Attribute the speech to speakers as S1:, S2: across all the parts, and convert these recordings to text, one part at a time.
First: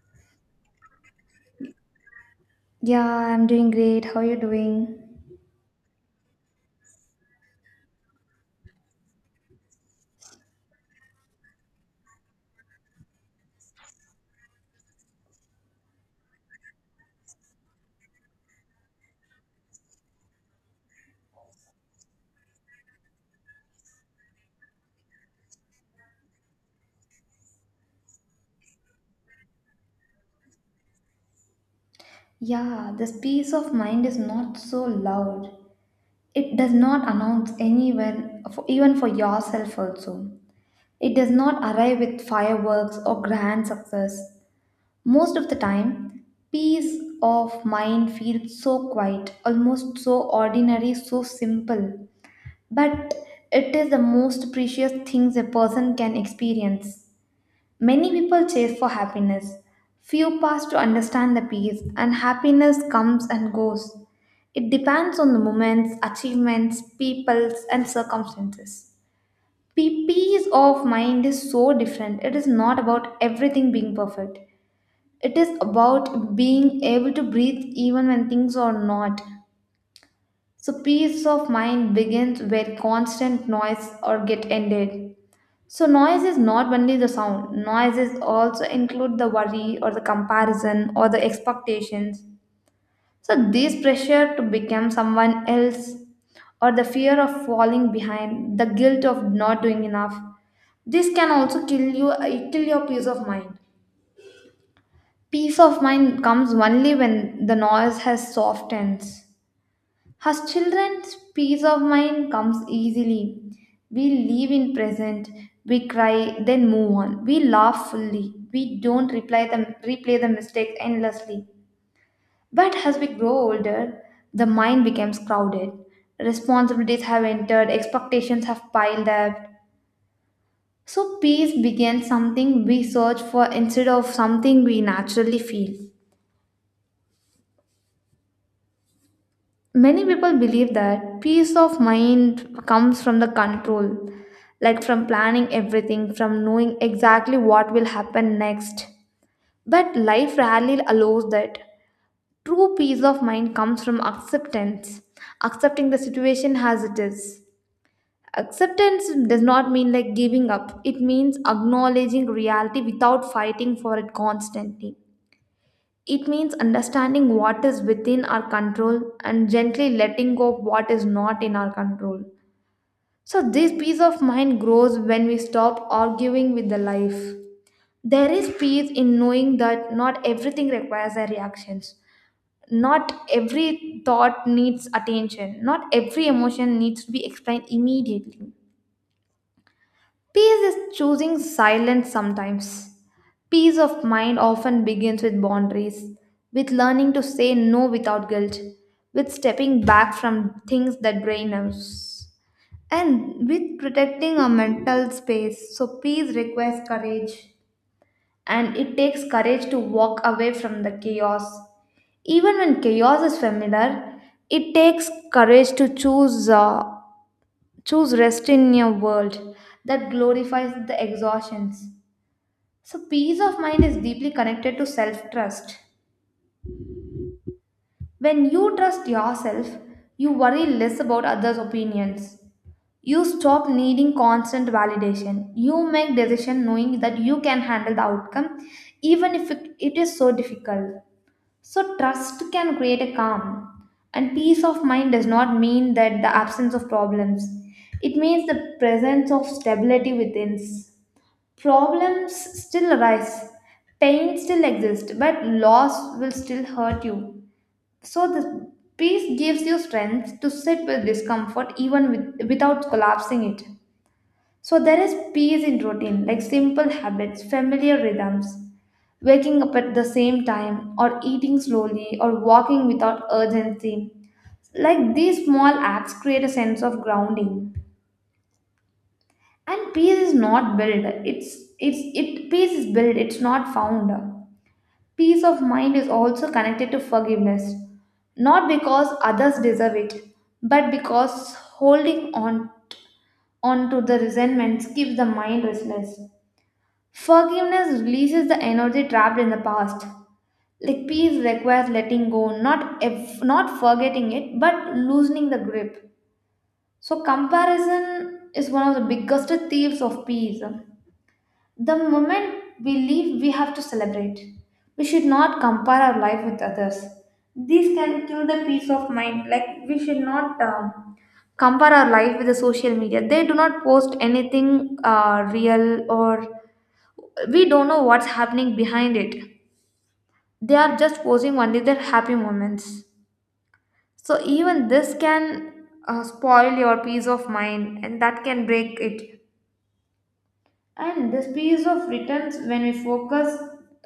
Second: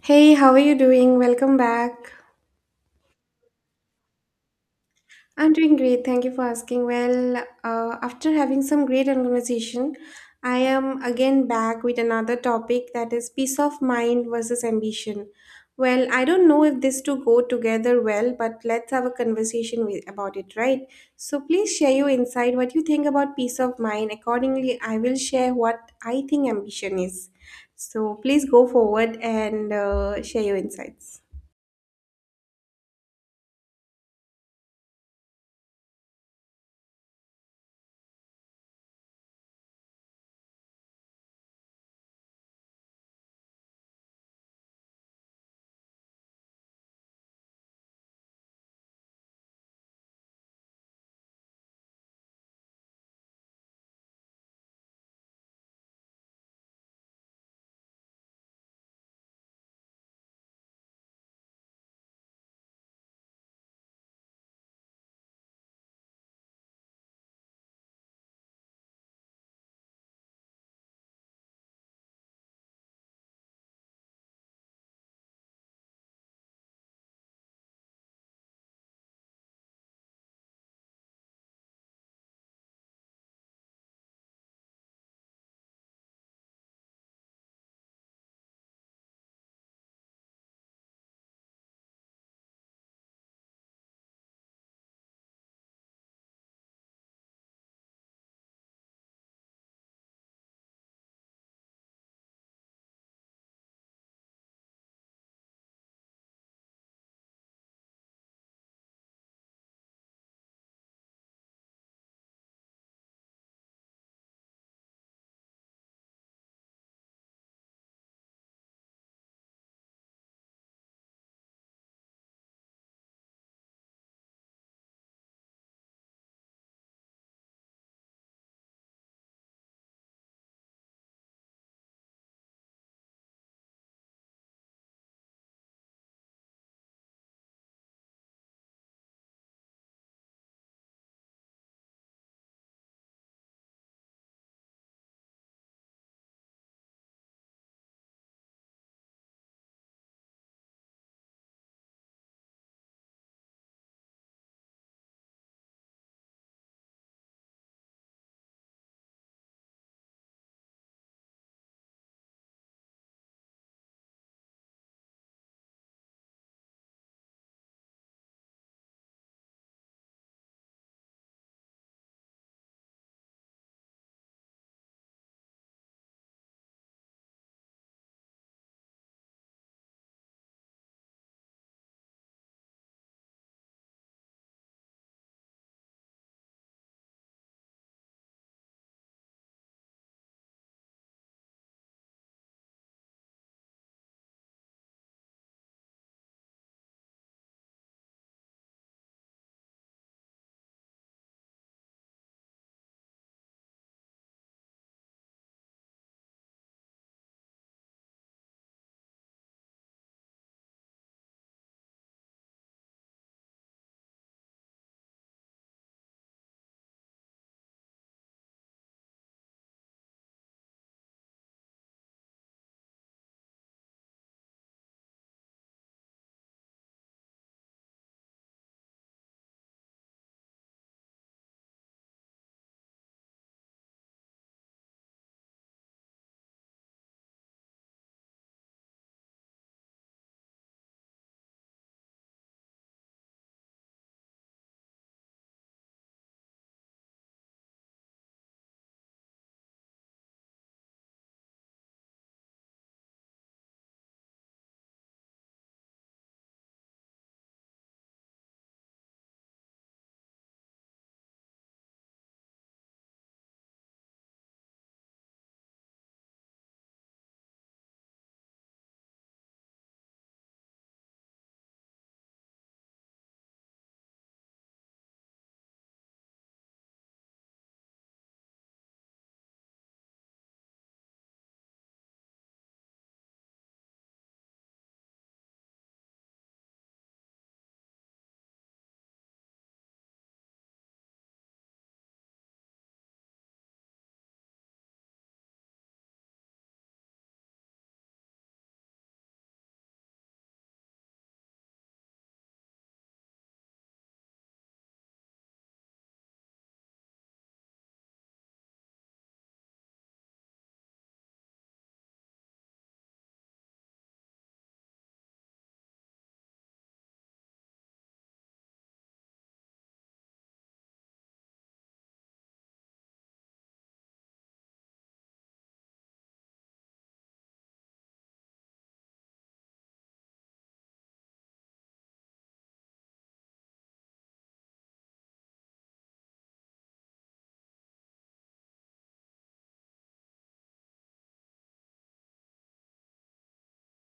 S1: Hey, how are you doing? Welcome back.
S2: Yeah, I'm doing great. How are you doing?
S1: I'm doing great. Thank you for asking. Well, after having some great conversation, I am again back with another topic, that is peace of mind versus ambition. Well, I don't know if these two go together well, but let's have a conversation about it, right? So please share your insight, what you think about peace of mind. Accordingly, I will share what I think ambition is. So please go forward and share your insights.
S2: Yeah, this peace of mind is not so loud. It does not announce anyone, for, even for yourself also. It does not arrive with fireworks or grand success. Most of the time, peace of mind feels so quiet, almost so ordinary, so simple. But it is the most precious things a person can experience. Many people chase for happiness. Few pass to understand the peace, and happiness comes and goes. It depends on the moments, achievements, peoples, and circumstances. Peace of mind is so different. It is not about everything being perfect, it is about being able to breathe even when things are not. So, peace of mind begins where constant noise or get ended. So noise is not only the sound. Noise is also include the worry or the comparison or the expectations. So this pressure to become someone else or the fear of falling behind, the guilt of not doing enough. This can also kill your peace of mind. Peace of mind comes only when the noise has softened. As children's peace of mind comes easily. We live in present, we cry, then move on. We laugh fully. We don't replay the mistakes endlessly. But as we grow older, the mind becomes crowded. Responsibilities have entered, expectations have piled up. So peace begins something we search for instead of something we naturally feel. Many people believe that peace of mind comes from the control, like from planning everything, from knowing exactly what will happen next. But life rarely allows that. True peace of mind comes from acceptance, accepting the situation as it is. Acceptance does not mean like giving up, it means acknowledging reality without fighting for it constantly. It means understanding what is within our control and gently letting go of what is not in our control. So, this peace of mind grows when we stop arguing with the life. There is peace in knowing that not everything requires a reaction. Not every thought needs attention. Not every emotion needs to be explained immediately. Peace is choosing silence sometimes. Peace of mind often begins with boundaries, with learning to say no without guilt, with stepping back from things that drain us, and with protecting our mental space. So, peace requires courage, and it takes courage to walk away from the chaos. Even when chaos is familiar, it takes courage to choose rest in a world that glorifies the exhaustions. So, peace of mind is deeply connected to self trust. When you trust yourself, you worry less about others' opinions. You stop needing constant validation. You make decisions knowing that you can handle the outcome even if it is so difficult. So trust can create a calm. And peace of mind does not mean that the absence of problems. It means the presence of stability within. Problems still arise, pain still exists, but loss will still hurt you. So the peace gives you strength to sit with discomfort even without collapsing it. So there is peace in routine, like simple habits, familiar rhythms, waking up at the same time, or eating slowly, or walking without urgency. Like these small acts create a sense of grounding. And peace is not built. It's it Peace is built. It's not found. Peace of mind is also connected to forgiveness, not because others deserve it, but because holding on onto the resentments keeps the mind restless. Forgiveness releases the energy trapped in the past. Like peace requires letting go, not forgetting it, but loosening the grip. So comparison is one of the biggest thieves of peace. The moment we leave, we have to celebrate. We should not compare our life with others. These can kill the peace of mind. Like, we should not compare our life with the social media. They do not post anything real, or we don't know what's happening behind it. They are just posting only their happy moments. So, even this can spoil your peace of mind, and that can break it. And the space of returns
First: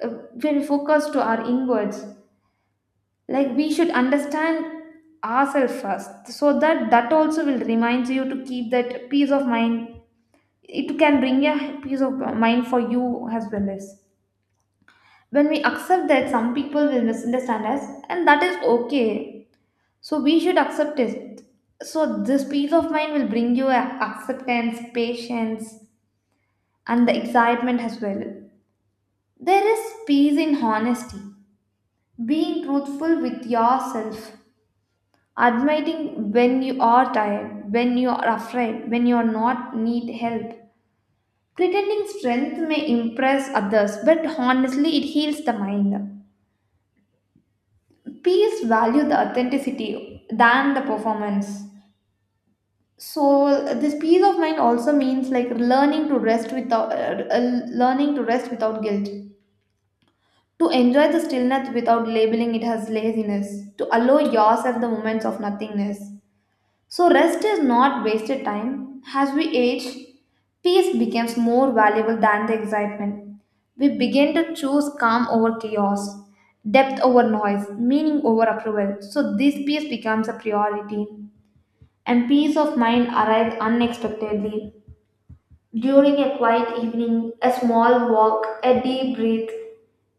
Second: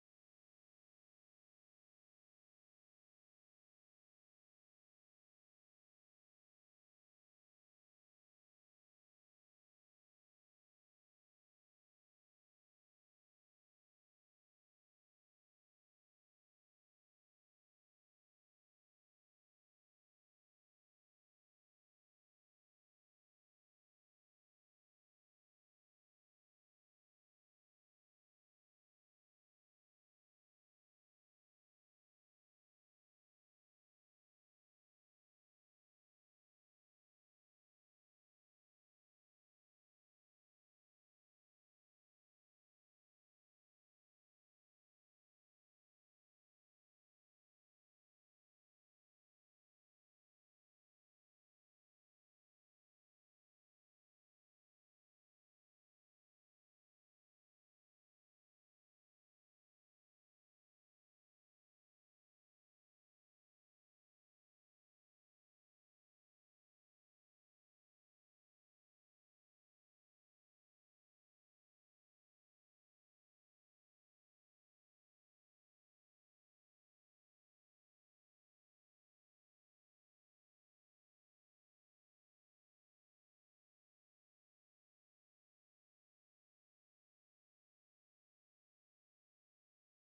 S2: uh, when we focus to our inwards, like we should understand ourselves first, so that that also will remind you to keep that peace of mind. It can bring a peace of mind for you as well as when we accept that some people will misunderstand us, and that is okay. So we should accept it. So this peace of mind will bring you a acceptance, patience, and the excitement as well. There is peace in honesty, being truthful with yourself, admitting when you are tired, when you are afraid, when you are not need help. Pretending strength may impress others, but honestly, it heals the mind. Peace value the authenticity than the performance. So this peace of mind also means like learning to rest without learning to rest without guilt. To enjoy the stillness without labeling it as laziness, to allow yourself the moments of nothingness. So, rest is not wasted time. As we age, peace becomes more valuable than the excitement. We begin to choose calm over chaos, depth over noise, meaning over approval. So, this peace becomes a priority, and peace of mind arrives unexpectedly. During a quiet evening, a small walk, a deep breath,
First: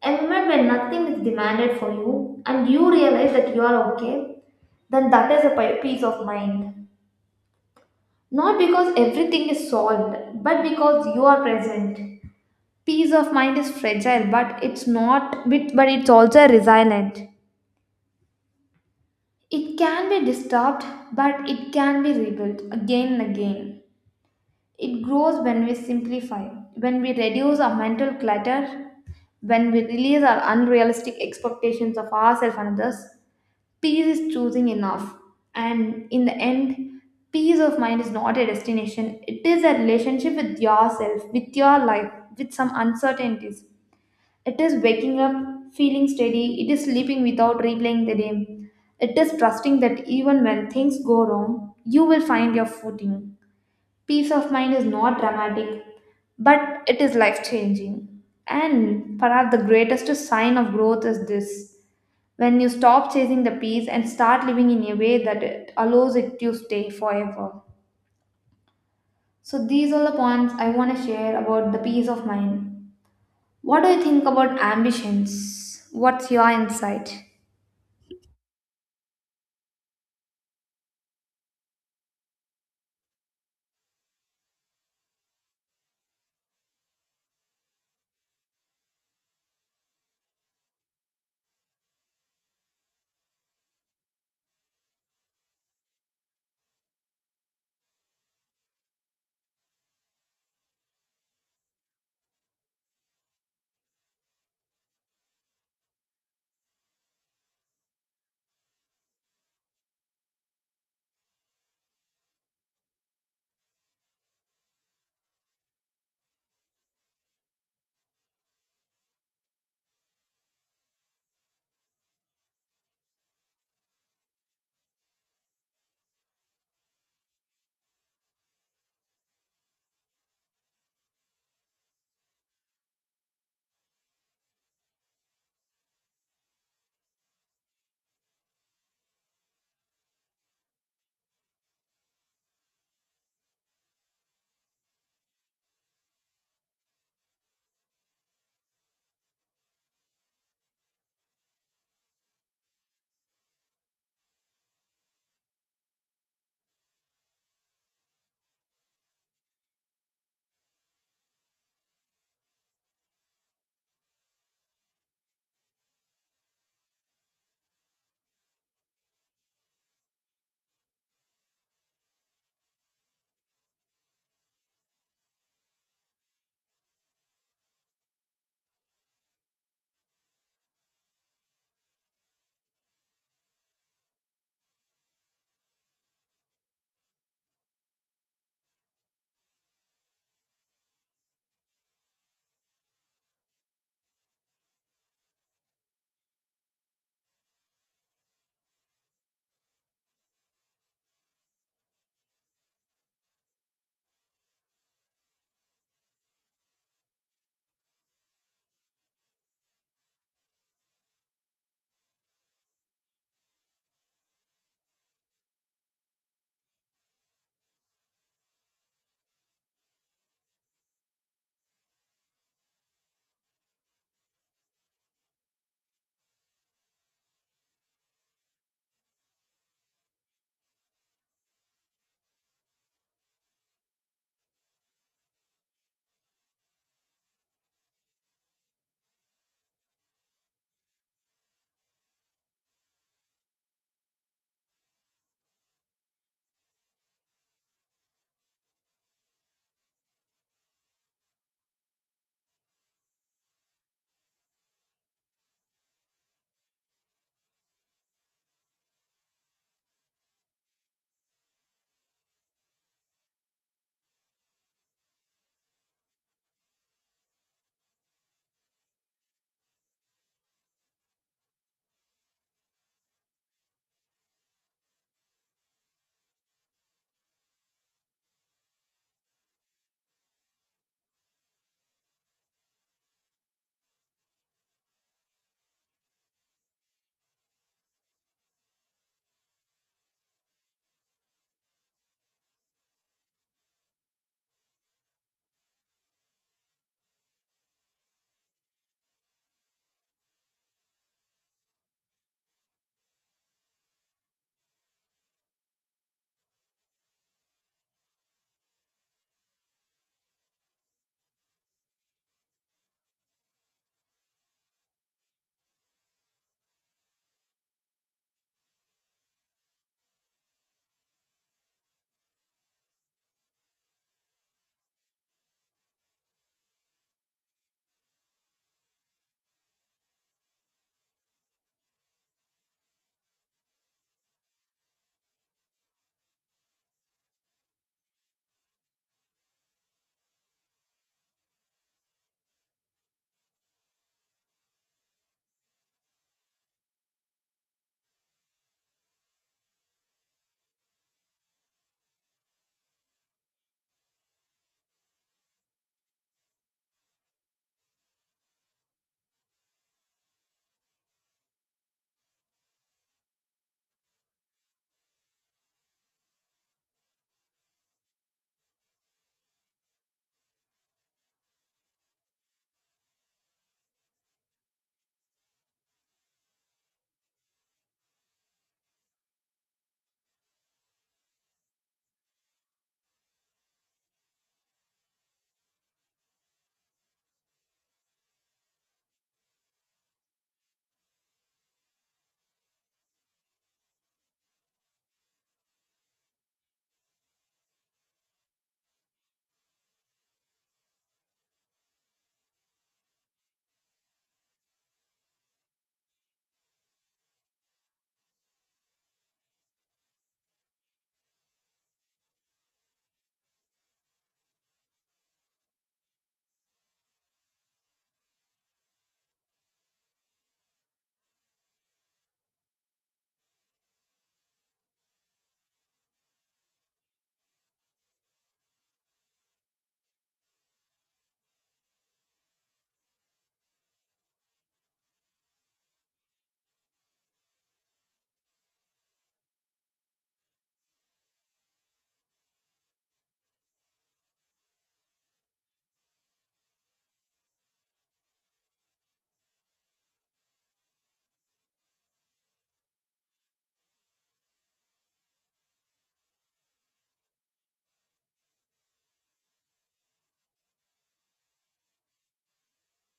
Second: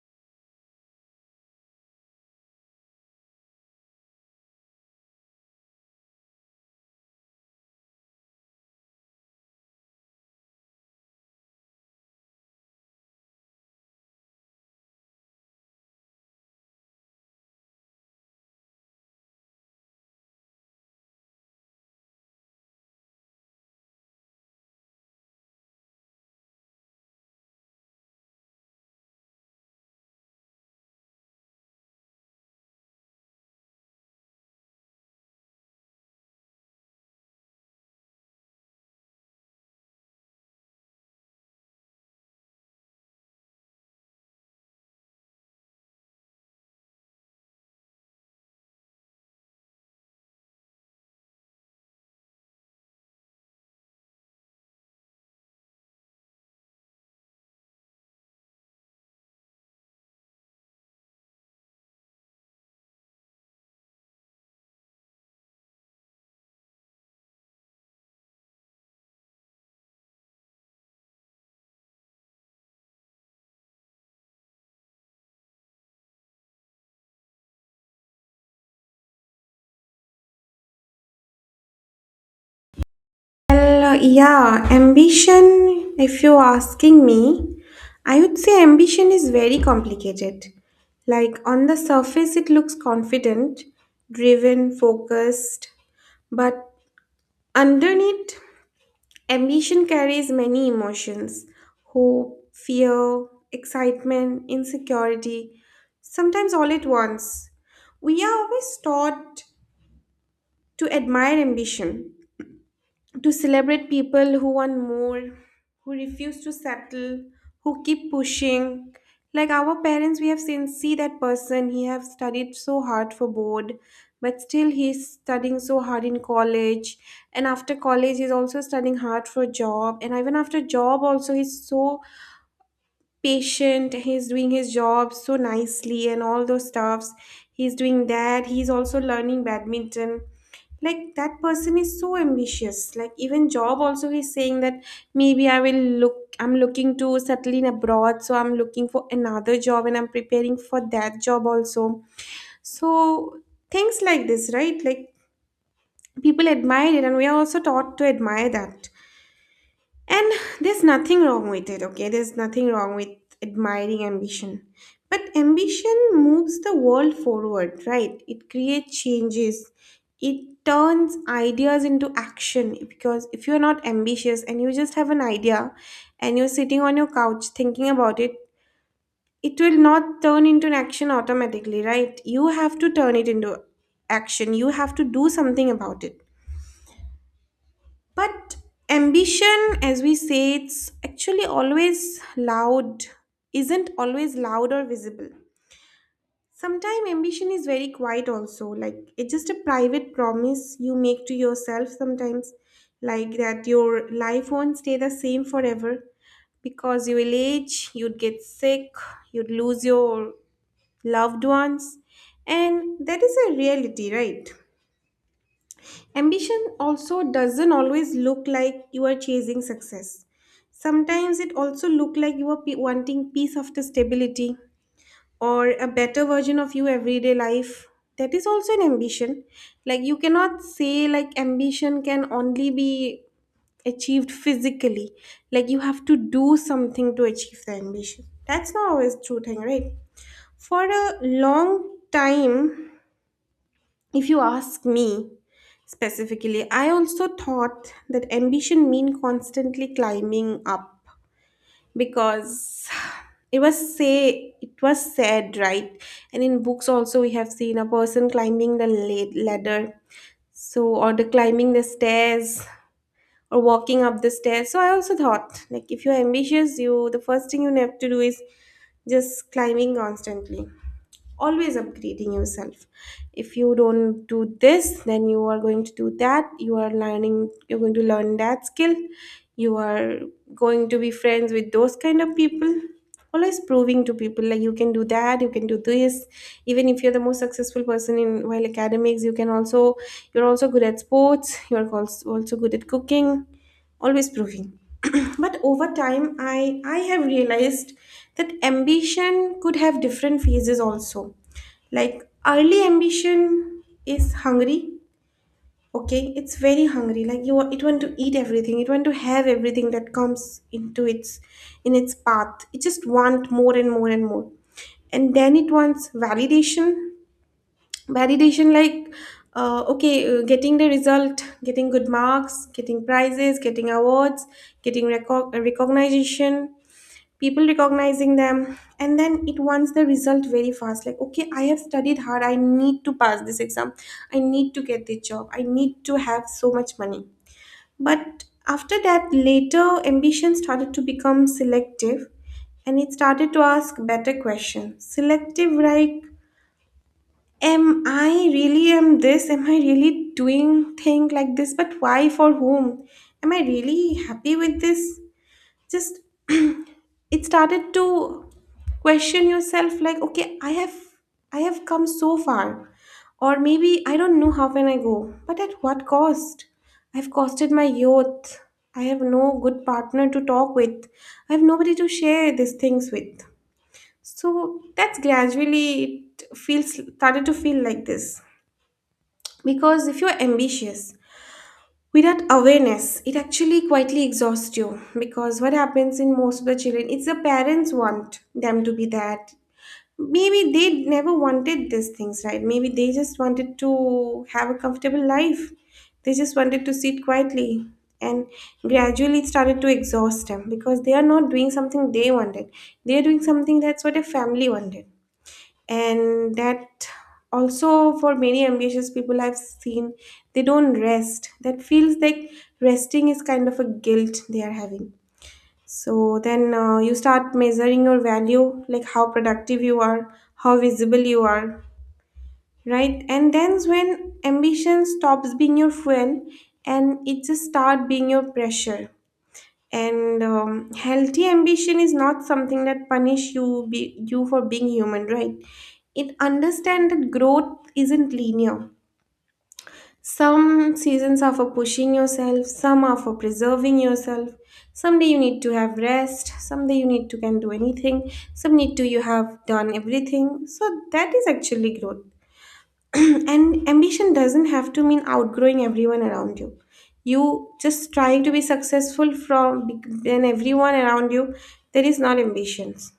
S2: a moment when nothing is demanded for you and you realize that you are okay, then that is a peace of mind. Not because everything is solved, but because you are present. Peace of mind is fragile, but it's not, but it's also resilient. It can be disturbed, but it can be rebuilt again and again. It grows when we simplify, when we reduce our mental clutter, when we release our unrealistic expectations of ourselves and others. Peace is choosing enough. And in the end, peace of mind is not a destination, it is a relationship with yourself, with your life, with some uncertainties. It is waking up, feeling steady, it is sleeping without replaying the day. It is trusting that even when things go wrong, you will find your footing. Peace of mind is not dramatic, but it is life changing. And perhaps the greatest sign of growth is this: when you stop chasing the peace and start living in a way that it allows it to stay forever. So, these are the points I want to share about the peace of mind. What do you think about ambitions? What's your insight?
S1: Well, yeah, ambition, if you're asking me, I would say ambition is very complicated. Like, on the surface, it looks confident, driven, focused, but underneath, ambition carries many emotions: hope, fear, excitement, insecurity, sometimes all at once. We are always taught to admire ambition, to celebrate people who want more, who refuse to settle, who keep pushing. Like our parents, we have see that person. He have studied so hard for board, but still he's studying so hard in college. And after college, he's also studying hard for job. And even after job, also he's so patient, he's doing his job so nicely, and all those stuffs he's doing. That he's also learning badminton, like that person is so ambitious. Like even job also he's saying that maybe I'm looking to settle in abroad, so I'm looking for another job, and I'm preparing for that job also. So things like this, right? Like, people admire it and we are also taught to admire that. And there's nothing wrong with it, okay? There's nothing wrong with admiring ambition. But ambition moves the world forward, right? It creates changes. It turns ideas into action, because if you're not ambitious and you just have an idea and you're sitting on your couch thinking about it, it will not turn into an action automatically, right? You have to turn it into action. You have to do something about it. But ambition, as we say, it's actually isn't always loud or visible. Sometimes ambition is very quiet, also. Like, it's just a private promise you make to yourself sometimes, like that your life won't stay the same forever, because you will age, you'd get sick, you'd lose your loved ones, and that is a reality, right? Ambition also doesn't always look like you are chasing success. Sometimes it also look like you are wanting peace after stability or a better version of you everyday life. That is also an ambition. Like, you cannot say like ambition can only be achieved physically. Like you have to do something to achieve the ambition. That's not always true thing, right? For a long time, if you ask me specifically, I also thought that ambition mean constantly climbing up, because it was said, right, and in books also we have seen a person climbing the ladder, so, or the climbing the stairs or walking up the stairs. So I also thought like if you're ambitious, you the first thing you have to do is just climbing constantly, always upgrading yourself. If you don't do this, then you are going to do that, you are learning, you're going to learn that skill, you are going to be friends with those kind of people, always proving to people like you can do that, you can do this. Even if you're the most successful person in while academics, you can also, you're also good at sports, you're also good at cooking, always proving but over time I have realized that ambition could have different phases also. Like, early ambition is hungry, okay? It's very hungry. Like, you it want to eat everything, it want to have everything that comes into its in its path, it just want more and more and more. And then it wants validation. Validation like, okay getting the result, getting good marks, getting prizes, getting awards, getting recognition, people recognizing them. And then it wants the result very fast, like, okay, I have studied hard, I need to pass this exam, I need to get this job, I need to have so much money. But after that, later ambition started to become selective, and it started to ask better questions. Selective like, am I really doing thing like this, but why, for whom, am I really happy with this? Just, it started to question yourself like, okay, I have, I have come so far, or maybe I don't know how can I go, but at what cost? I've costed my youth, I have no good partner to talk with, I have nobody to share these things with. So that's gradually, it feels started to feel like this. Because if you're ambitious without awareness, it actually quietly exhausts you. Because what happens in most of the children, it's the parents want them to be that. Maybe they never wanted these things, right? Maybe they just wanted to have a comfortable life. They just wanted to sit quietly. And gradually, it started to exhaust them because they are not doing something they wanted. They are doing something that's what a family wanted. And that, also for many ambitious people I've seen, they don't rest. That feels like resting is kind of a guilt they are having. So then, you start measuring your value like how productive you are, how visible you are, right? And then's when ambition stops being your fuel, and it just start being your pressure. And healthy ambition is not something that you for being human, right? It understand that growth isn't linear. Some seasons are for pushing yourself, some are for preserving yourself. Someday you need to have rest, someday you need to can do anything, some need to you have done everything. So that is actually growth. And ambition doesn't have to mean outgrowing everyone around you. You just trying to be successful from then everyone around you, that is not ambitions.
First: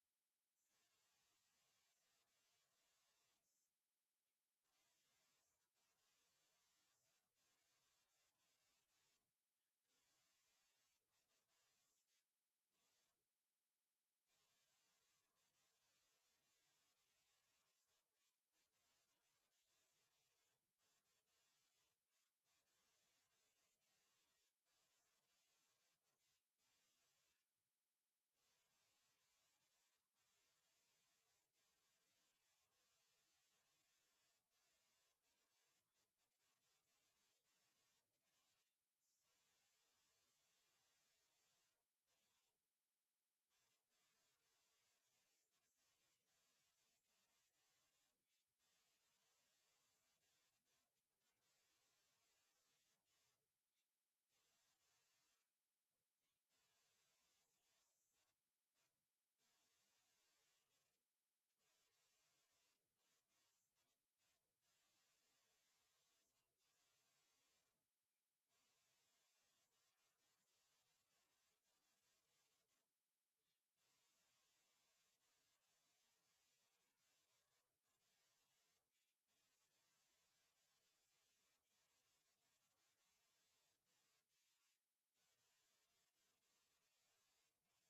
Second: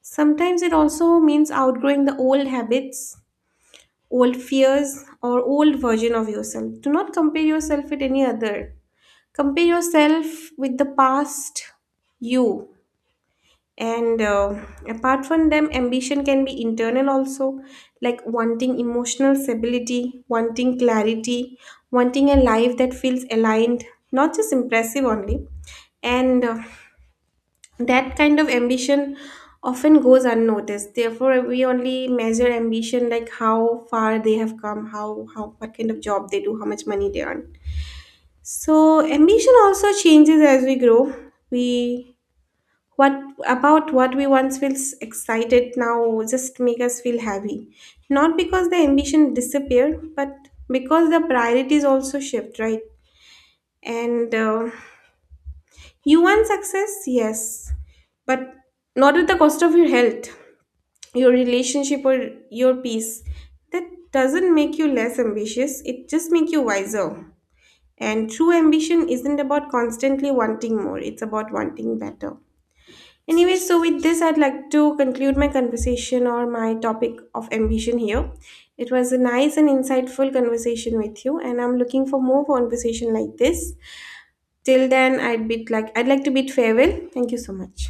S1: Sometimes it also means outgrowing the old habits, old fears, or old version of yourself. Do not compare yourself with any other, compare yourself with the past you. And apart from them, ambition can be internal also, like wanting emotional stability, wanting clarity, wanting a life that feels aligned, not just impressive only. And that kind of ambition often goes unnoticed. Therefore, we only measure ambition like how far they have come, how, what kind of job they do, how much money they earn. So ambition also changes as we grow. We, what about what we once feels excited now just make us feel happy. Not because the ambition disappeared, but because the priorities also shift, right? And you want success, yes, but not at the cost of your health, your relationship, or your peace. That doesn't make you less ambitious, it just makes you wiser. And true ambition isn't about constantly wanting more, it's about wanting better. Anyway, so with this, I'd like to conclude my conversation or my topic of ambition here. It was a nice and insightful conversation with you, and I'm looking for more conversation like this. Till then, I'd like to bid farewell. Thank you so much.